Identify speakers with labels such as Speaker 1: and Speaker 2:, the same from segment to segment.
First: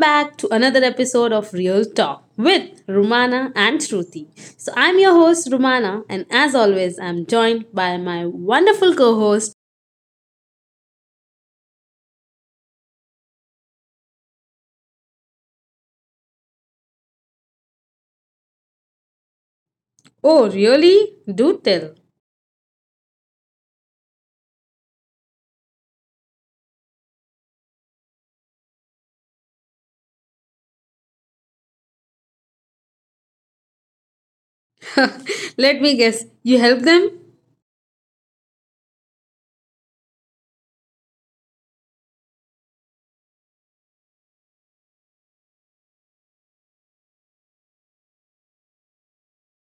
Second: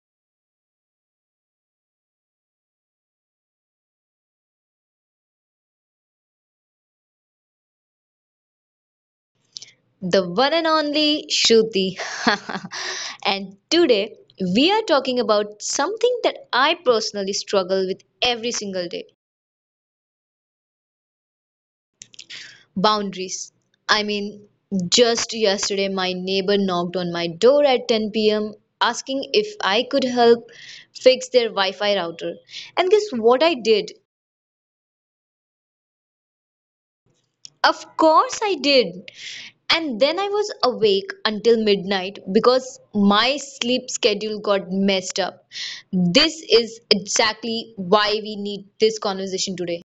Speaker 1: back to another episode of Real Talk with Rumana and Shruti. So, I'm your host, Rumana, and as always, I'm joined by my wonderful co host.
Speaker 2: The one and only Shruti. And today we are talking about something that I personally struggle with every single day.
Speaker 1: Oh, really? Do tell.
Speaker 2: Boundaries. I mean, just yesterday, my neighbor knocked on my door at 10 p.m. asking if I could help fix their Wi Fi router. And guess what I did?
Speaker 1: Let me guess, you help them?
Speaker 2: Of course I did. And then I was awake until midnight because my sleep schedule got messed up. This is exactly why we need this conversation today.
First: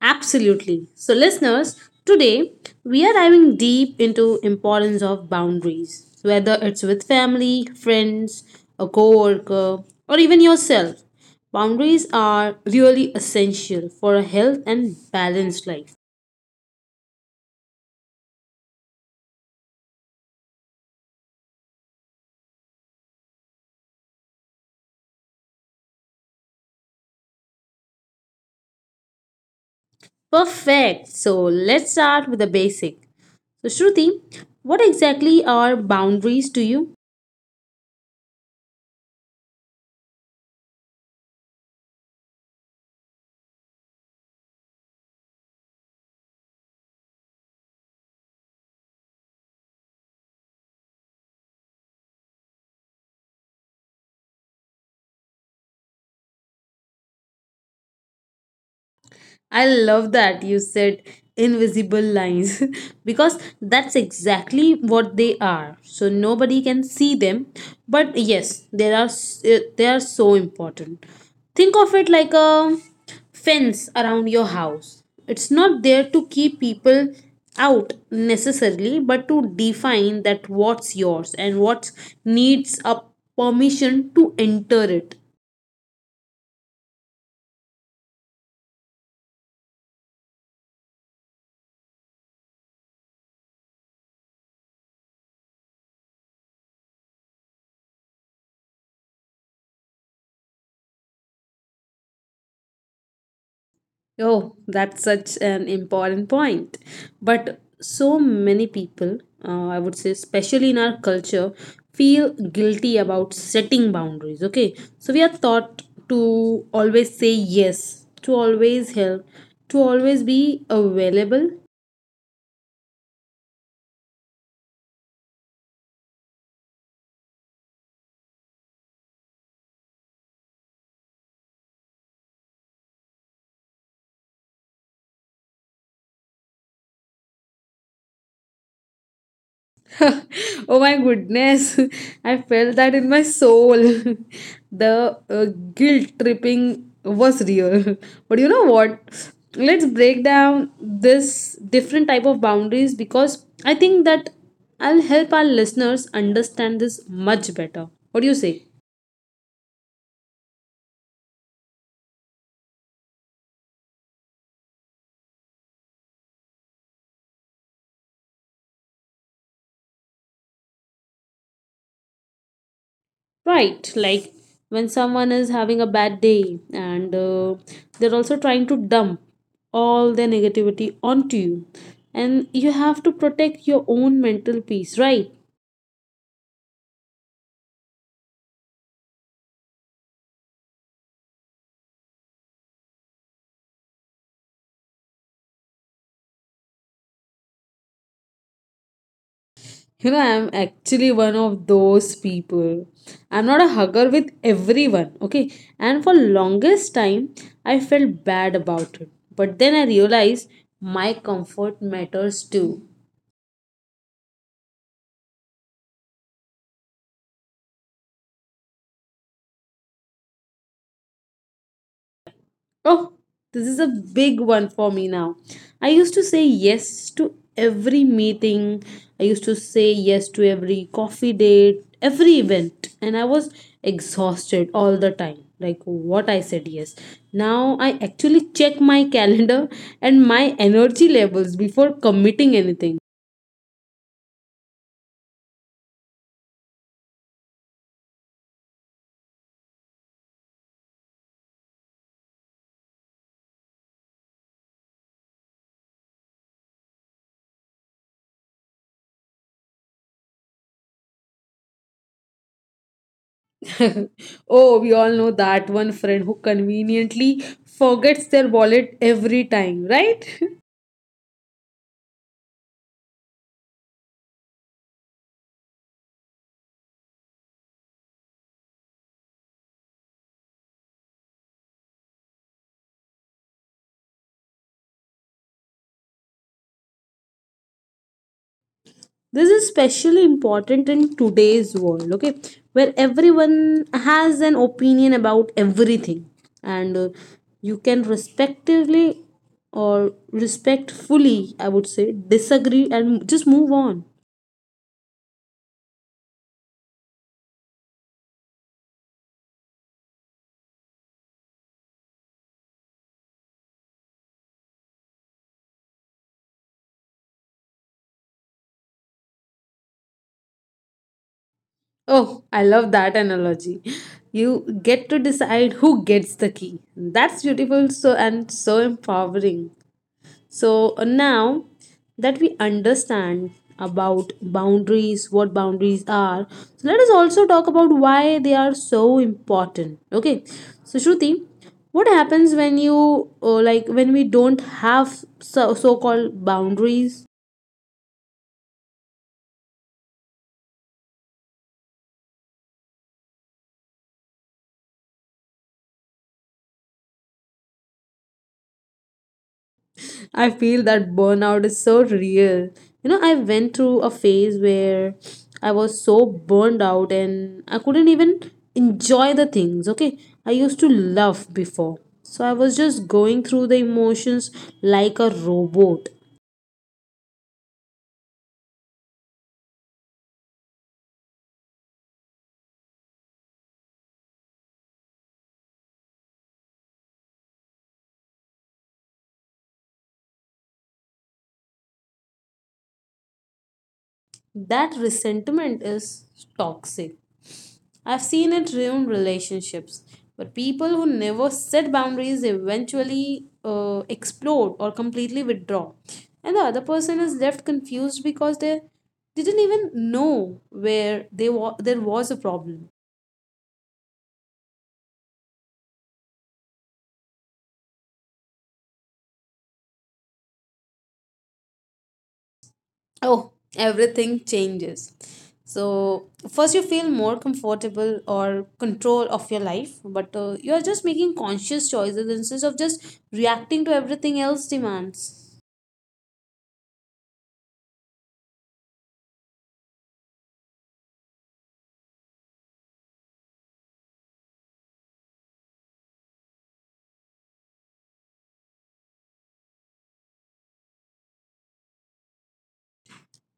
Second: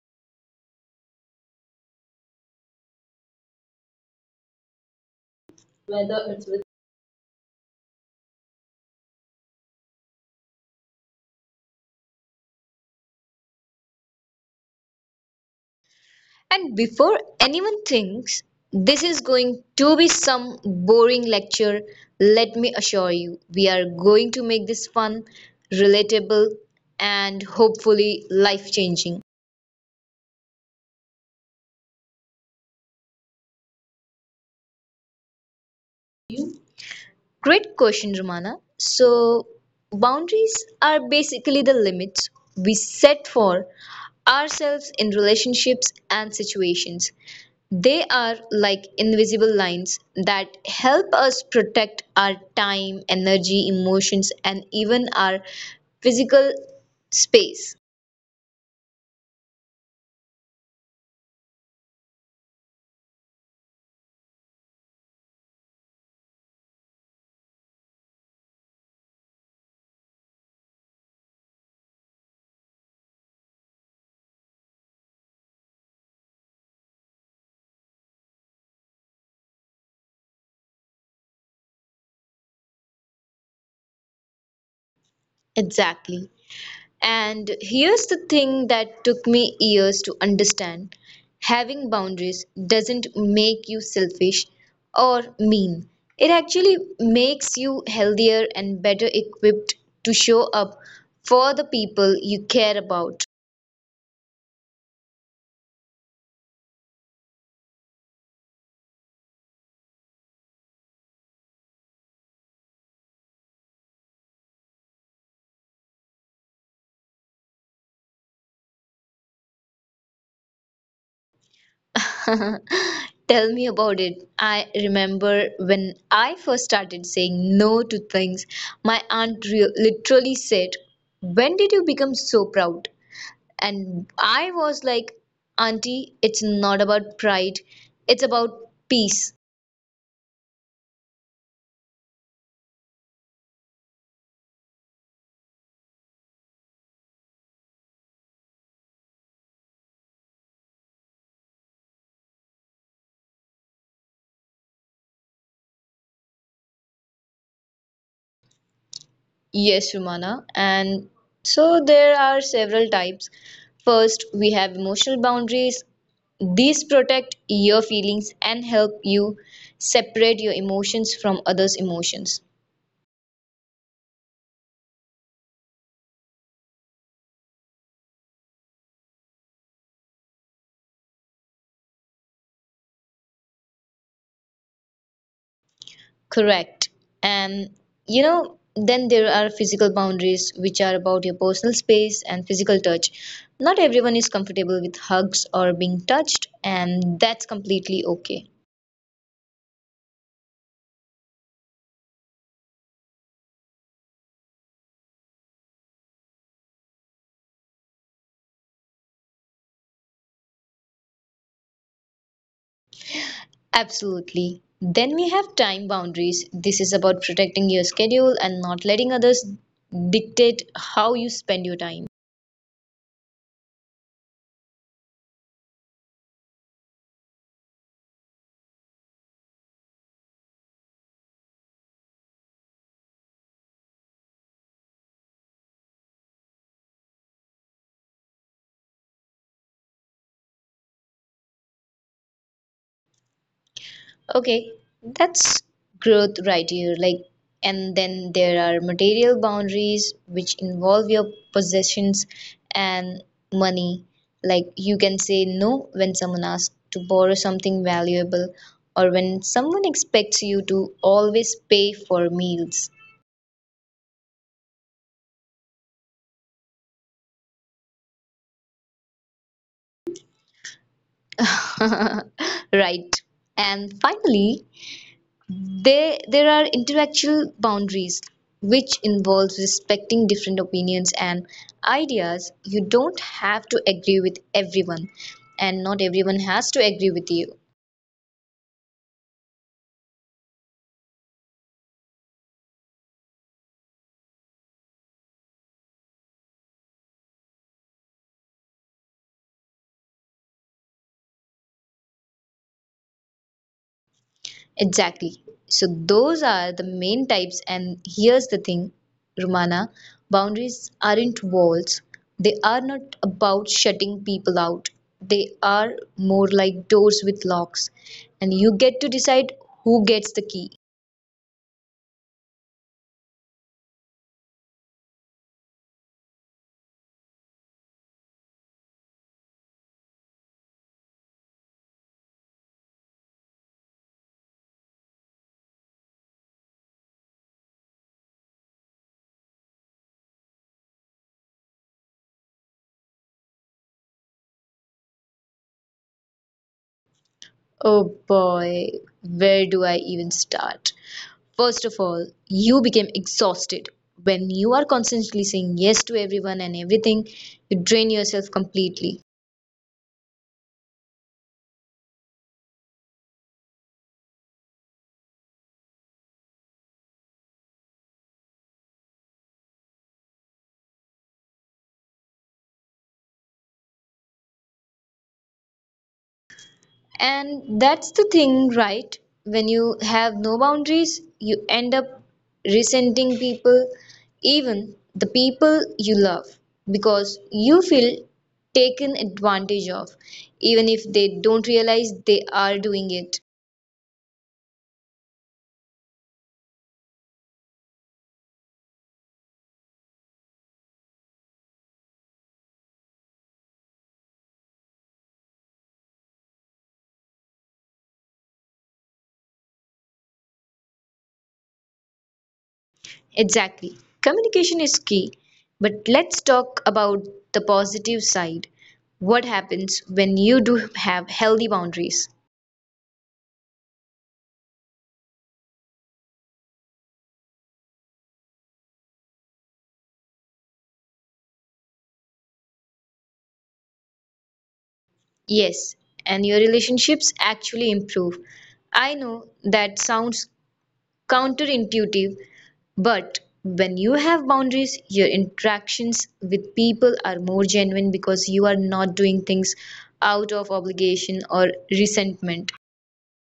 Speaker 1: Absolutely. So listeners, today we are diving deep into importance of boundaries,
Speaker 2: Whether it's
Speaker 1: whether
Speaker 2: with.
Speaker 1: it's with family, friends, a coworker, or even yourself. Boundaries are really essential for a health and balanced life.
Speaker 2: And before anyone thinks this is going to be some boring lecture, let me assure you, we are going to make this fun, relatable, and hopefully life changing.
Speaker 1: Perfect. So let's start with the basic. So Shruti, what exactly are boundaries to you?
Speaker 2: Great question, Romana. So, boundaries are basically the limits we set for ourselves in relationships and situations. They are like invisible lines that help us protect our time, energy, emotions, and even our physical space.
Speaker 1: I love that you said invisible lines because that's exactly what they are. So nobody can see them, but yes, they are so important. Think of it like a fence around your house. It's not there to keep people out necessarily, but to define that what's yours and what needs a permission to enter it.
Speaker 2: Exactly. And here's the thing that took me years to understand, having boundaries doesn't make you selfish or mean. It actually makes you healthier and better equipped to show up for the people you care about.
Speaker 1: Oh, that's such an important point. But so many people, I would say, especially in our culture, feel guilty about setting boundaries. Okay, so we are taught to always say yes, to always help, to always be available.
Speaker 2: Tell me about it. I remember when I first started saying no to things, my literally said, "When did you become so proud?" And I was like, "Auntie, it's not about pride, it's about peace."
Speaker 1: Oh my goodness, I felt that in my soul. The guilt tripping was real. But you know what? Let's break down this different type of boundaries because I think that I'll help our listeners understand this much better. What do you say?
Speaker 2: Yes, Rumana. And so there are several types. First, we have emotional boundaries. These protect your feelings and help you separate your emotions from others' emotions.
Speaker 1: Right, like when someone is having a bad day and they're also trying to dump all their negativity onto you, and you have to protect your own mental peace, right?
Speaker 2: Correct. And you know, then there are physical boundaries, which are about your personal space and physical touch. Not everyone is comfortable with hugs or being touched, and that's completely okay.
Speaker 1: You know, I'm actually one of those people. I'm not a hugger with everyone, okay? And for longest time, I felt bad about it. But then I realized my comfort matters too.
Speaker 2: Absolutely. Then we have time boundaries. This is about protecting your schedule and not letting others dictate how you spend your time.
Speaker 1: Oh, this is a big one for me now. I used to say yes to every meeting. I used to say yes to every coffee date, every event, and I was exhausted all the time. Like what I said yes. Now I actually check my calendar and my energy levels before committing anything.
Speaker 2: Okay, that's growth right here. Like, and then there are material boundaries which involve your possessions and money. Like, you can say no when someone asks to borrow something valuable, or when someone expects you to always pay for meals.
Speaker 1: Oh, we all know that one friend who conveniently forgets their wallet every time, right?
Speaker 2: Right. And finally, there are intellectual boundaries, which involves respecting different opinions and ideas. You don't have to agree with everyone, and not everyone has to agree with you.
Speaker 1: This is especially important in today's world, okay, where everyone has an opinion about everything, and you can respectively or respectfully, I would say, disagree and just move on.
Speaker 2: Exactly. So, those are the main types. And here's the thing, Romana, boundaries aren't walls, they are not about shutting people out. They are more like doors with locks, and you get to decide who gets the key.
Speaker 1: Oh, I love that analogy. You get to decide who gets the key. That's beautiful, so and so empowering. So now that we understand about boundaries, what boundaries are, so let us also talk about why they are so important. Okay, so Shruti, what happens when you like when we don't have so called boundaries?
Speaker 2: Oh boy, where do I even start? First of all, you became exhausted. When you are constantly saying yes to everyone and everything, you drain yourself completely.
Speaker 1: I feel that burnout is so real. You know, I went through a phase where I was so burned out and I couldn't even enjoy the things, okay? I used to love before. So I was just going through the emotions like a robot.
Speaker 2: And that's the thing, right? When you have no boundaries, you end up resenting people, even the people you love, because you feel taken advantage of, even if they don't realize they are doing it.
Speaker 1: That resentment is toxic. I've seen it ruin relationships. But people who never set boundaries eventually explode or completely withdraw. And the other person is left confused because they didn't even know where they wa- there was a problem.
Speaker 2: Exactly. Communication is key, but let's talk about the positive side. What happens when you do have healthy boundaries?
Speaker 1: Oh, everything changes. So, first you feel more comfortable or control of your life, but you are just making conscious choices instead of just reacting to everything else demands.
Speaker 2: Yes, and your relationships actually improve. I know that sounds counterintuitive, but when you have boundaries, your interactions with people are more genuine because you are not doing things out of obligation or resentment.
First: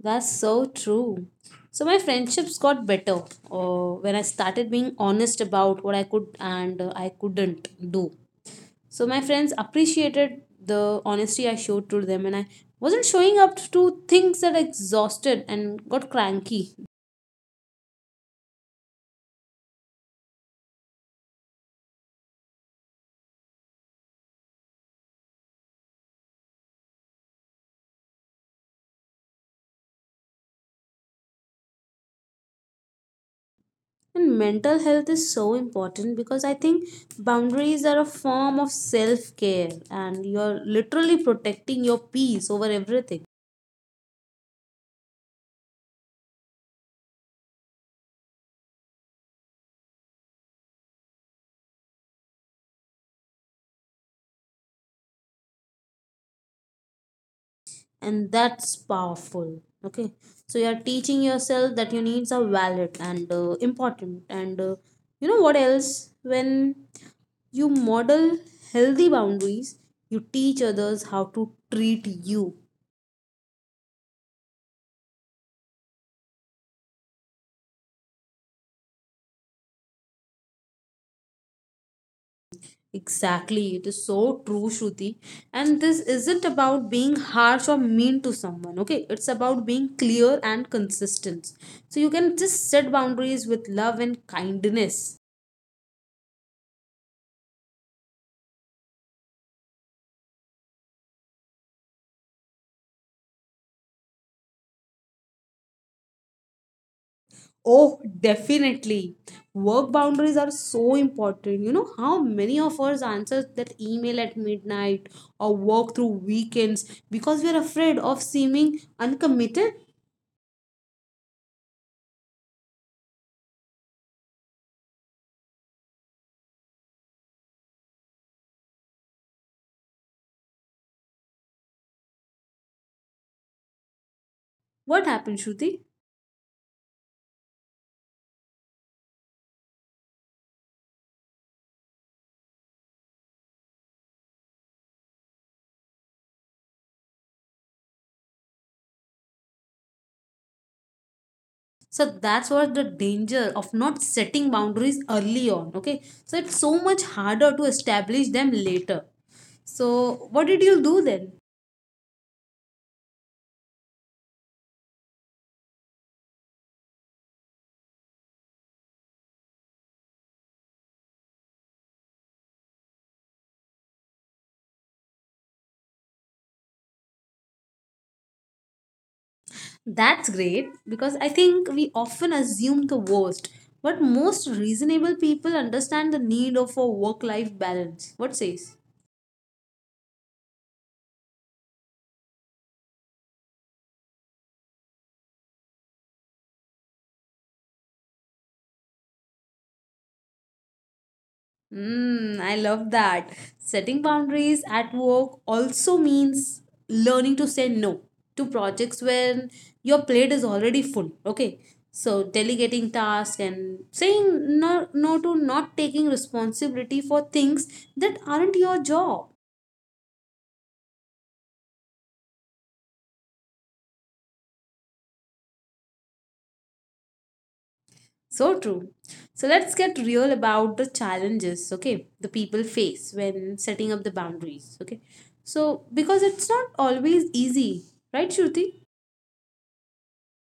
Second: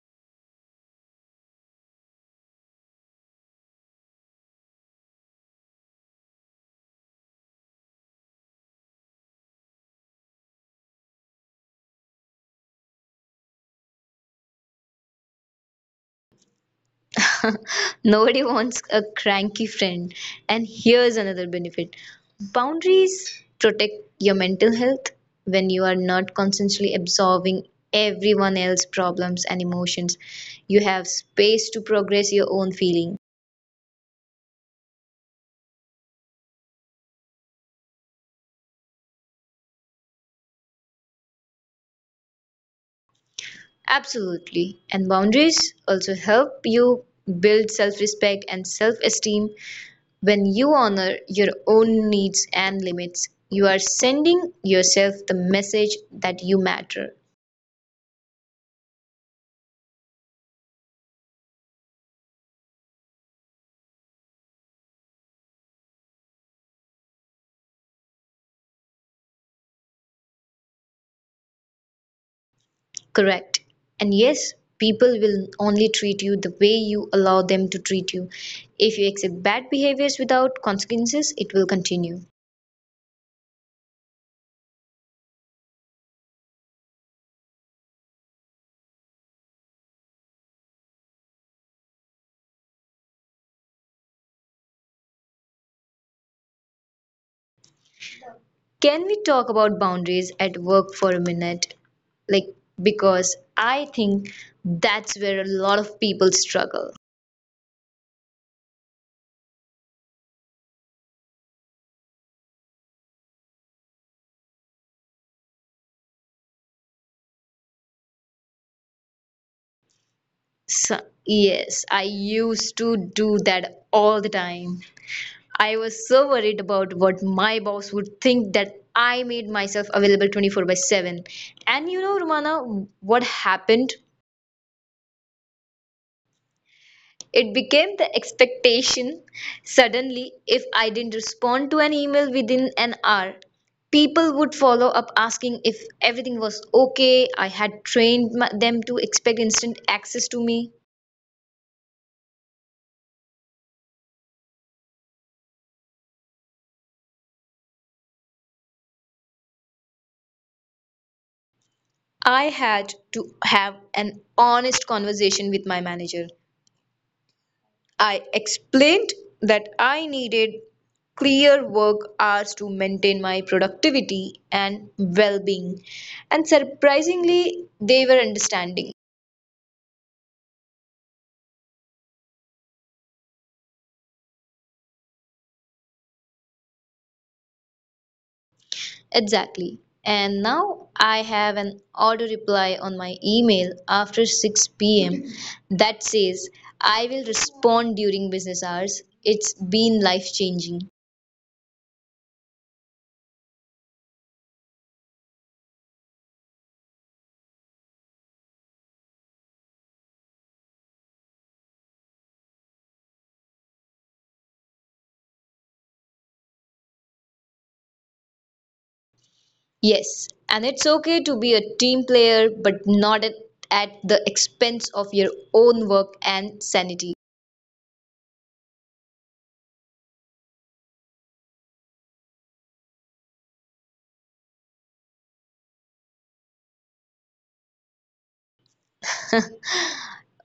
Speaker 1: That's so true. So my friendships got better when I started being honest about what I could and I couldn't do. So my friends appreciated the honesty I showed to them, and I wasn't showing up to things that exhausted and got cranky.
Speaker 2: Nobody wants a cranky friend. And here's another benefit, boundaries protect your mental health when you are not constantly absorbing everyone else's problems and emotions. You have space to progress your own feeling.
Speaker 1: And mental health is so important because I think boundaries are a form of self care, and you're literally protecting your peace over everything.
Speaker 2: Absolutely. And boundaries also help you build self respect and self esteem. When you honor your own needs and limits, you are sending yourself the message that you matter.
Speaker 1: And that's powerful, okay? So you're teaching yourself that your needs are valid and important, and you know what else, when you model healthy boundaries, you teach others how to treat you.
Speaker 2: Correct. And yes, people will only treat you the way you allow them to treat you. If you accept bad behaviors without consequences, it will continue.
Speaker 1: Exactly, it is so true, Shruti. And this isn't about being harsh or mean to someone, okay? It's about being clear and consistent, so you can just set boundaries with love and kindness.
Speaker 2: Can we talk about boundaries at work for a minute? Like, because I think that's where a lot of people struggle.
Speaker 1: Oh, definitely. Work boundaries are so important. You know how many of us answer that email at midnight or work through weekends because we are afraid of seeming uncommitted?
Speaker 2: So, yes, I used to do that all the time. I was so worried about what my boss would think that I made myself available 24 by 7. And you know, Romana, what happened?
Speaker 1: What happened, Shruti?
Speaker 2: It became the expectation. Suddenly, if I didn't respond to an email within an hour, people would follow up asking if everything was okay. I had trained them to expect instant access to me.
Speaker 1: So that's what the danger of not setting boundaries early on. Okay, so it's so much harder to establish them later. So, what did you do then?
Speaker 2: I had to have an honest conversation with my manager. I explained that I needed clear work hours to maintain my productivity and well being, and surprisingly, they were understanding.
Speaker 1: That's great because I think we often assume the worst, but most reasonable people understand the need of a work life balance. What says?
Speaker 2: Exactly. And now I have an auto reply on my email after 6 p.m. that says I will respond during business hours. It's been life changing.
Speaker 1: Mm, I love that. Setting boundaries at work also means learning to say no to projects when your plate is already full. Okay. So delegating tasks and saying no to not taking responsibility for things that aren't your job.
Speaker 2: Yes, and it's okay to be a team player, but not at the expense of your own work and sanity.
Speaker 1: So true. So let's get real about the challenges, okay, the people face when setting up the boundaries, okay. So, because it's not always easy, right, Shruti?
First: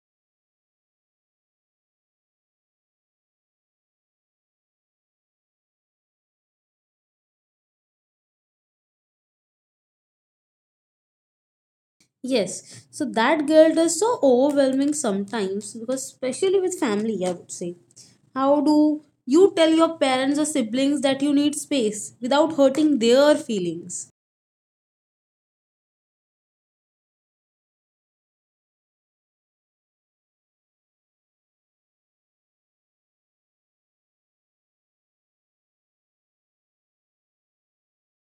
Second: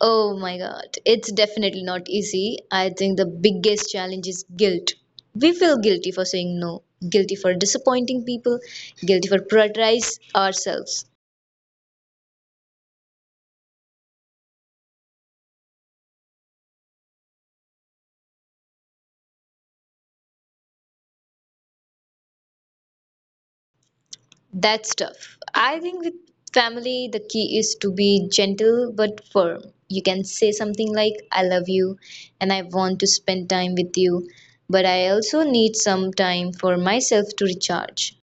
Speaker 2: Oh my god, it's definitely not easy. I think the biggest challenge is guilt. We feel guilty for saying no, guilty for disappointing people, guilty for prioritize ourselves.
Speaker 1: Yes. So, that guilt is so overwhelming sometimes because, especially with family, I would say. How do you tell your parents or siblings that you need space without hurting their feelings?
Speaker 2: That's tough. I think with family, the key is to be gentle but firm. You can say something like, "I love you and I want to spend time with you, but I also need some time for myself to recharge."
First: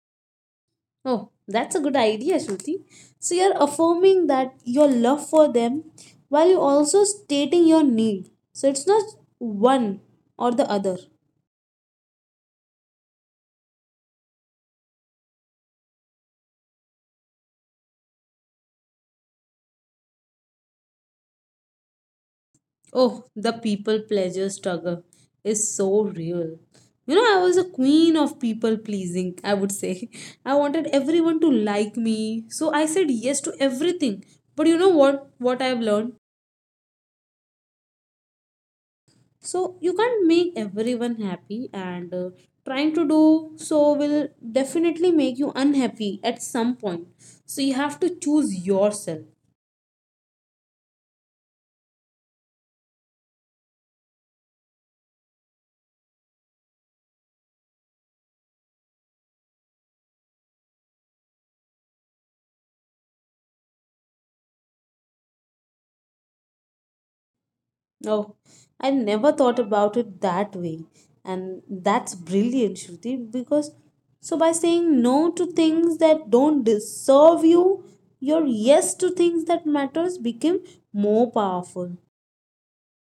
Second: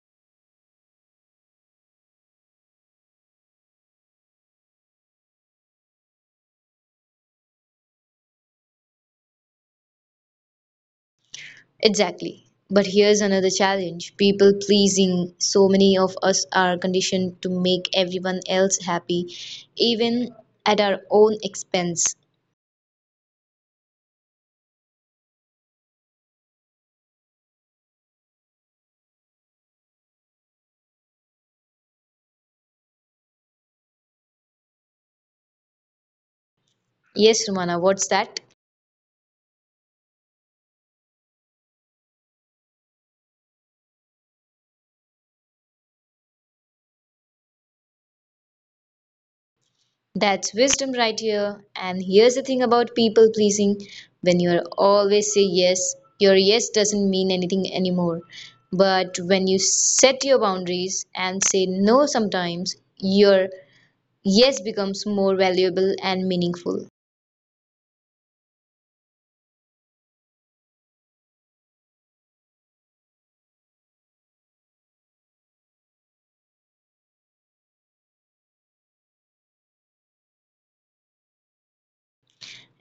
Speaker 1: Oh, that's a good idea, Shruti. So you're affirming that your love for them while you're also stating your need. So it's not one or the other.
Speaker 2: Exactly. But here's another challenge, people pleasing. So many of us are conditioned to make everyone else happy, even at our own expense.
Speaker 1: Oh, the people pleasure struggle is so real. You know, I was a queen of people pleasing, I would say. I wanted everyone to like me, so I said yes to everything. But you know what? What I've learned?
Speaker 2: Yes, Romana, what's that?
Speaker 1: So you can't make everyone happy, and trying to do so will definitely make you unhappy at some point, so you have to choose yourself.
Speaker 2: That's wisdom right here. And here's the thing about people pleasing, when you always say yes, your yes doesn't mean anything anymore. But when you set your boundaries and say no sometimes, your yes becomes more valuable and meaningful.
Speaker 1: Oh, I never thought about it that way, and that's brilliant, Shruti, because so by saying no to things that don't deserve you, your yes to things that matters became more powerful.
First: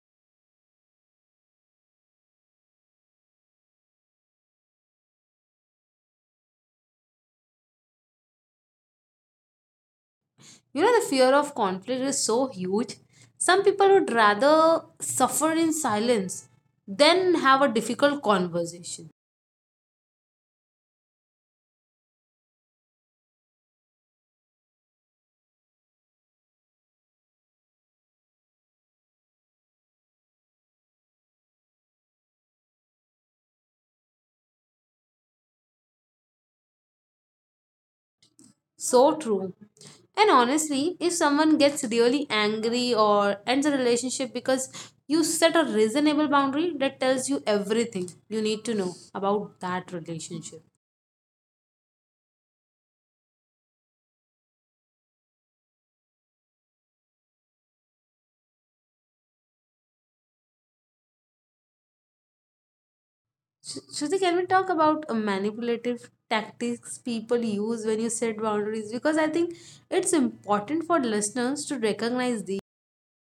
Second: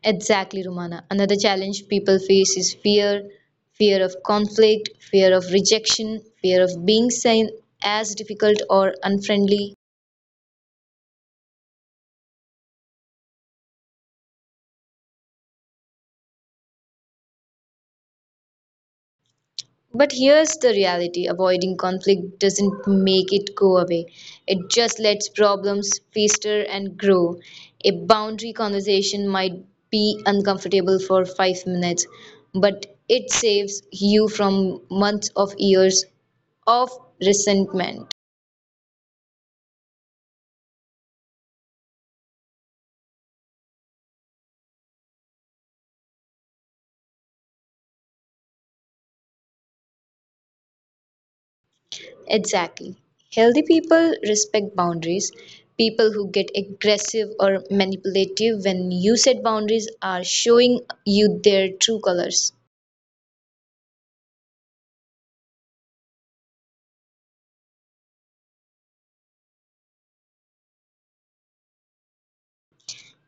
Speaker 2: Exactly, Romana. Another challenge people face is fear, fear of conflict, fear of rejection, fear of being seen as difficult or unfriendly.
Speaker 1: You know, the fear of conflict is so huge. Some people would rather suffer in silence than have a difficult conversation.
Speaker 2: But here's the reality, avoiding conflict doesn't make it go away, it just lets problems fester and grow. A boundary conversation might be uncomfortable for 5 minutes, but it saves you from months of years of resentment.
Speaker 1: So true. And honestly, if someone gets really angry or ends a relationship because you set a reasonable boundary, that tells you everything you need to know about that relationship.
Speaker 2: Exactly. Healthy people respect boundaries. People who get aggressive or manipulative when you set boundaries are showing you their true colors.
Speaker 1: Shruti, can we talk about manipulative tactics people use when you set boundaries? Because I think it's important for listeners to recognize these.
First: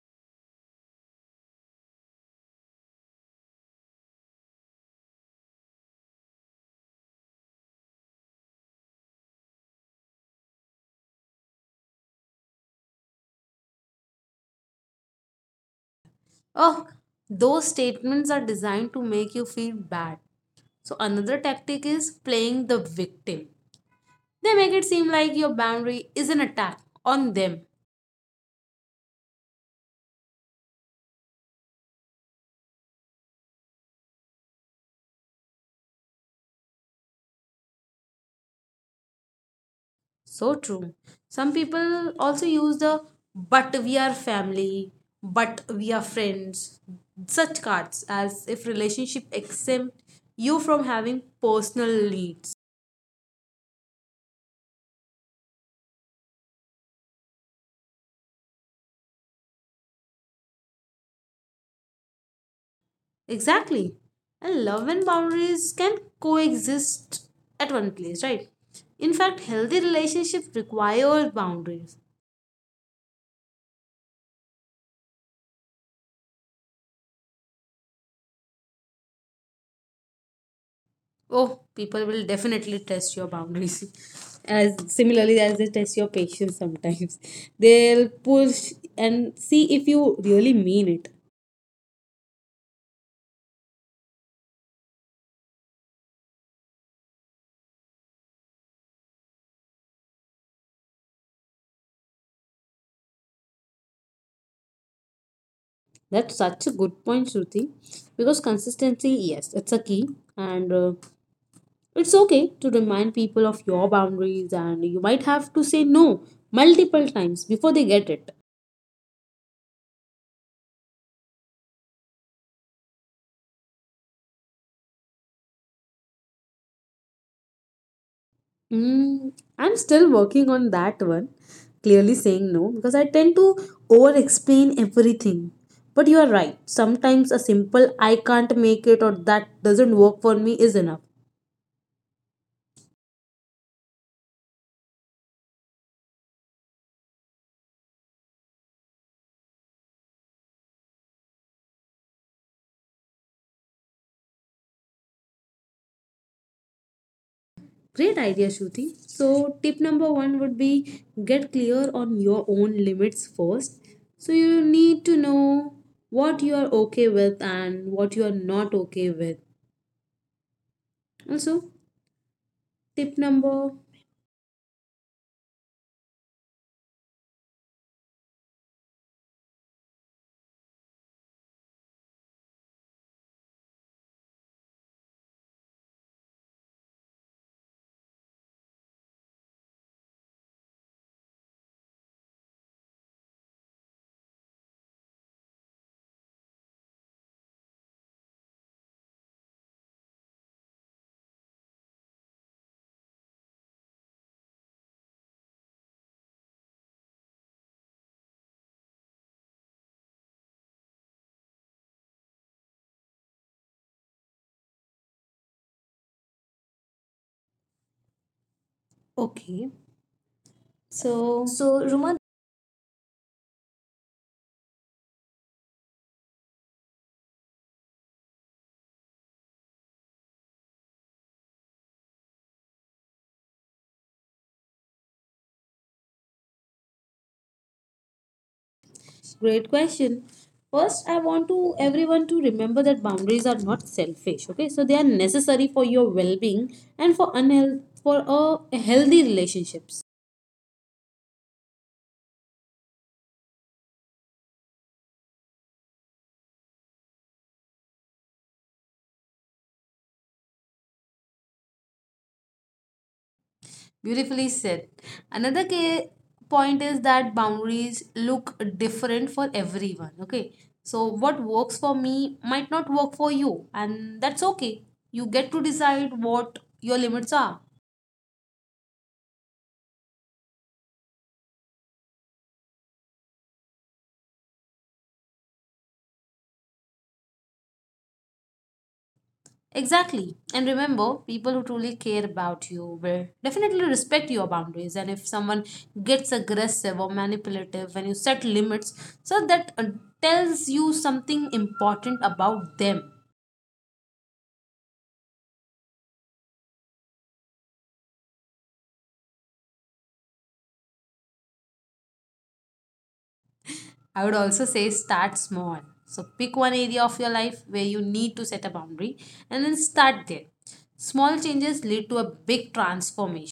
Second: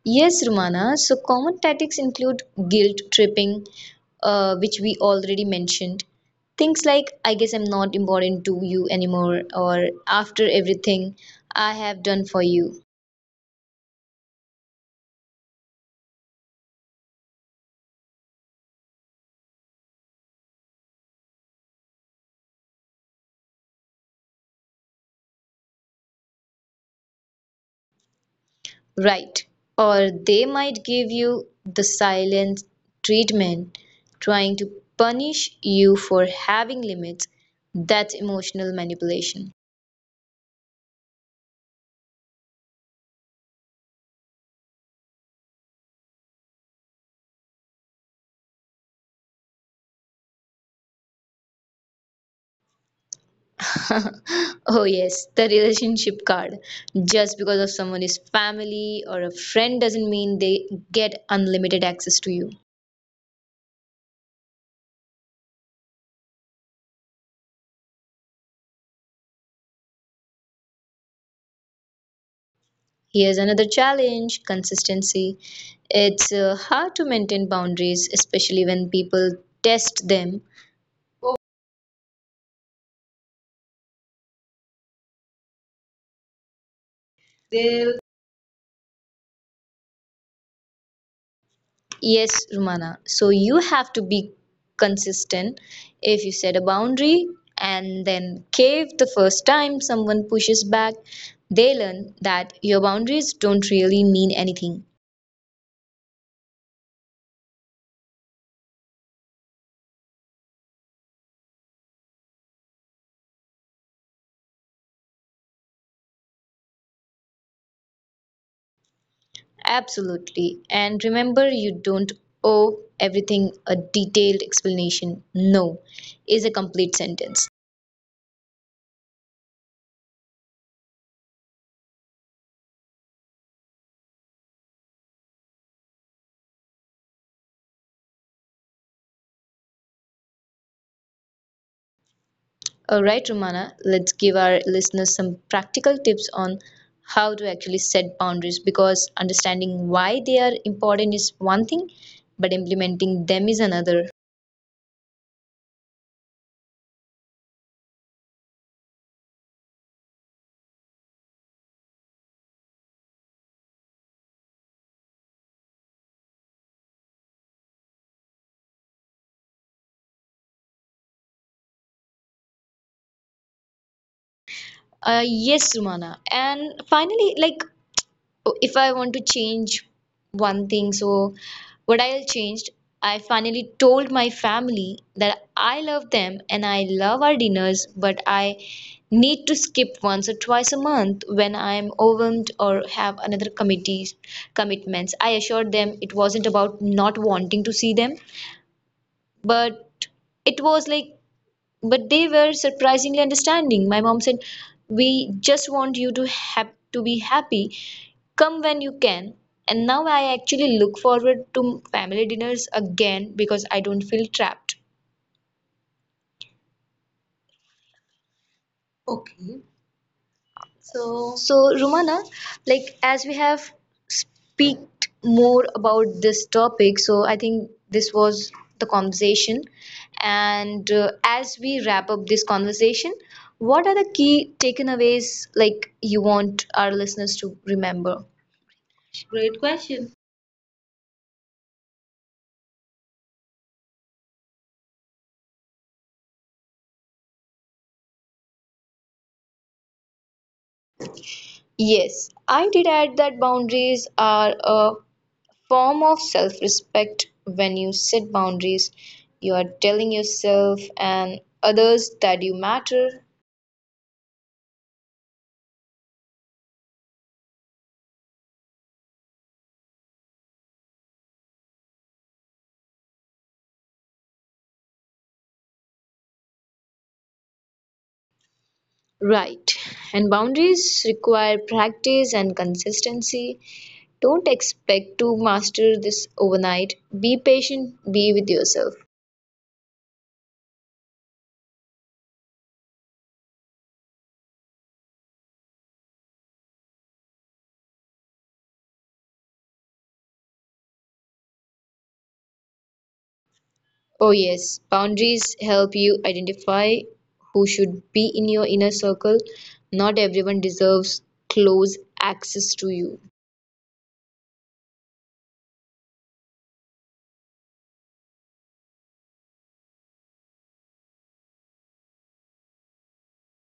Speaker 2: Yes, Rumana. So, common tactics include guilt tripping, which we already mentioned. Things like, "I guess I'm not important to you anymore," or "after everything I have done for you."
Speaker 1: Oh, those statements are designed to make you feel bad. So, another tactic is playing the victim. They make it seem like your boundary is an attack on them.
Speaker 2: Right. Or they might give you the silent treatment, trying to punish you for having limits. That's emotional manipulation.
Speaker 1: So true. Some people also use the "but we are family," "but we are friends," such cards as if relationship exempt you from having personal needs.
Speaker 2: Oh yes, the relationship card. Just because of someone is family or a friend doesn't mean they get unlimited access to you.
Speaker 1: Exactly. And love and boundaries can coexist at one place, right? In fact, healthy relationships require boundaries.
Speaker 2: Here's another challenge, consistency. It's hard to maintain boundaries especially when people test them.
Speaker 1: Oh, people will definitely test your boundaries. As similarly as they test your patience sometimes. They'll push and see if you really mean it.
Speaker 2: Yes, Rumana. So you have to be consistent. If you set a boundary and then cave the first time someone pushes back, they learn that your boundaries don't really mean anything.
Speaker 1: That's such a good point, Shruti. Because consistency, yes, it's a key. And It's okay to remind people of your boundaries, and you might have to say no multiple times before they get it.
Speaker 2: Absolutely. And remember, you don't owe everything a detailed explanation. No is a complete sentence.
Speaker 1: Mm, I'm still working on that one, clearly saying no because I tend to over explain everything. But you are right, sometimes a simple "I can't make it" or "that doesn't work for me" is enough.
Speaker 2: All right, Romana, let's give our listeners some practical tips on how to actually set boundaries because understanding why they are important is one thing, but implementing them is another.
Speaker 1: Great idea, Shruti. So, tip number one would be get clear on your own limits first. So, you need to know what you are okay with and what you are not okay with. Also, tip number
Speaker 2: Yes, Romana. And finally, like, oh, if I want to change one thing, so what I'll changed, I finally told my family that I love them and I love our dinners, but I need to skip once or twice a month when I'm overwhelmed or have another committees commitments. I assured them it wasn't about not wanting to see them, but it was like, but they were surprisingly understanding. My mom said, "We just want you to have to be happy. Come when you can." And now I actually look forward to family dinners again because I don't feel trapped. Okay.
Speaker 1: okay.
Speaker 2: So,
Speaker 1: So, so Ruman,
Speaker 2: Rumana, like as we have speaked more about this topic, so I think this was the conversation. And as we wrap up this conversation, what are the key takeaways like you want our listeners to remember? Great
Speaker 1: great
Speaker 2: question.
Speaker 1: question. First, I want to everyone to remember that boundaries are not selfish. Okay, so they are necessary for your well-being and for unhealth for a healthy relationships.
Speaker 2: Yes, I did add that boundaries are a form of self respect. When you set boundaries, you are telling yourself and others that you matter.
Speaker 1: Beautifully said. Another key point is that boundaries look different for everyone. Okay. So, what works for me might not work for you, and that's okay. You get to decide what your limits are.
Speaker 2: Right. And boundaries require practice and consistency. Don't expect to master this overnight. Be patient, be with yourself.
Speaker 1: Exactly. And remember, people who truly care about you will definitely respect your boundaries. And if someone gets aggressive or manipulative when you set limits, so that tells you something important about them.
Speaker 2: Oh, yes, boundaries help you identify who should be in your inner circle. Not everyone deserves close access to you.
Speaker 1: I would also say start small. So pick one area of your life where you need to set a boundary and then start there. Small changes lead to a big transformation.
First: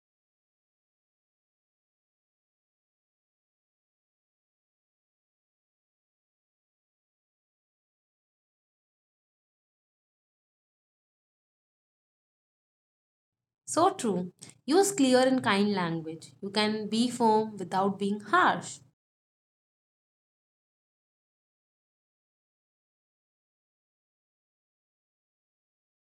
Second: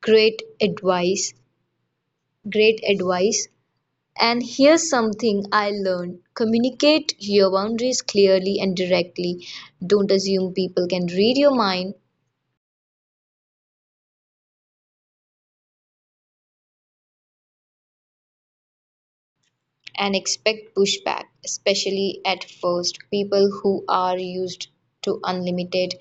Speaker 2: Great advice. Great advice. And here's something I learned, communicate your boundaries clearly and directly. Don't assume people can read your mind.
Speaker 1: So true. Use clear and kind language. You can be firm without being harsh.
Speaker 2: And expect pushback, especially at first. People who are used to unlimited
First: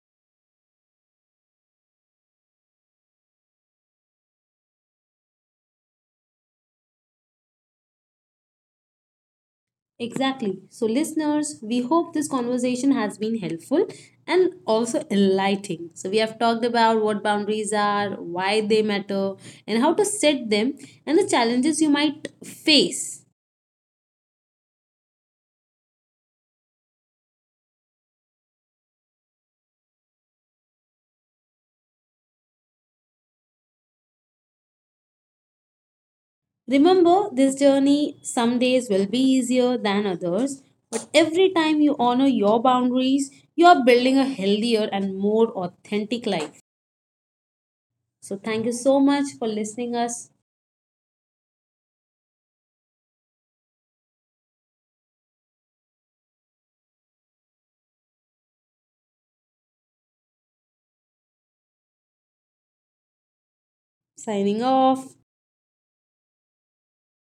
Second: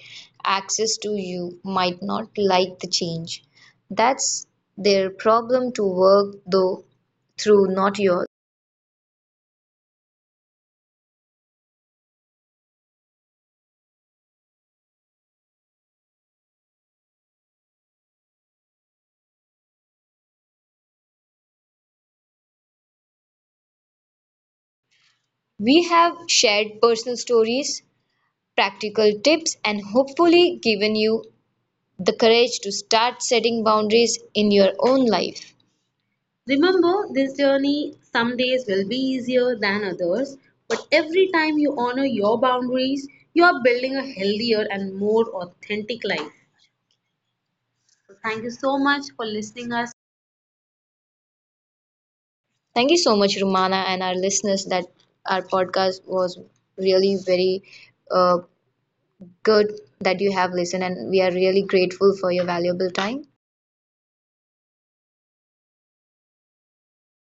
Speaker 2: access to you might not like the change. That's their problem to work though through, not yours.
Speaker 1: Exactly. So, listeners, we hope this conversation has been helpful and also enlightening. So, we have talked about what boundaries are, why they matter, and how to set them, and the challenges you might face.
Speaker 2: We have shared personal stories, practical tips, and hopefully given you the courage to start setting boundaries in your own life. Remember,
Speaker 1: Remember,
Speaker 2: this
Speaker 1: this
Speaker 2: journey
Speaker 1: journey
Speaker 2: some
Speaker 1: some
Speaker 2: days
Speaker 1: days
Speaker 2: will be
Speaker 1: will be
Speaker 2: easier
Speaker 1: easier
Speaker 2: than
Speaker 1: than
Speaker 2: others,
Speaker 1: others,
Speaker 2: but
Speaker 1: but
Speaker 2: every
Speaker 1: every
Speaker 2: time you
Speaker 1: time you
Speaker 2: honor
Speaker 1: honor
Speaker 2: your
Speaker 1: your
Speaker 2: boundaries,
Speaker 1: boundaries,
Speaker 2: you are
Speaker 1: you are
Speaker 2: building a
Speaker 1: building a
Speaker 2: healthier
Speaker 1: healthier
Speaker 2: and
Speaker 1: and
Speaker 2: more
Speaker 1: more
Speaker 2: authentic
Speaker 1: authentic
Speaker 2: life.
Speaker 1: life.
Speaker 2: So
Speaker 1: So
Speaker 2: thank you
Speaker 1: thank you
Speaker 2: so
Speaker 1: so
Speaker 2: much
Speaker 1: much
Speaker 2: for
Speaker 1: for
Speaker 2: listening
Speaker 1: listening
Speaker 2: us.
Speaker 1: us.
Speaker 2: Thank you so much, Rumana, and our listeners. That our podcast was really very uh, good that you have listened, and we are really grateful for your valuable time.
Speaker 1: Signing off.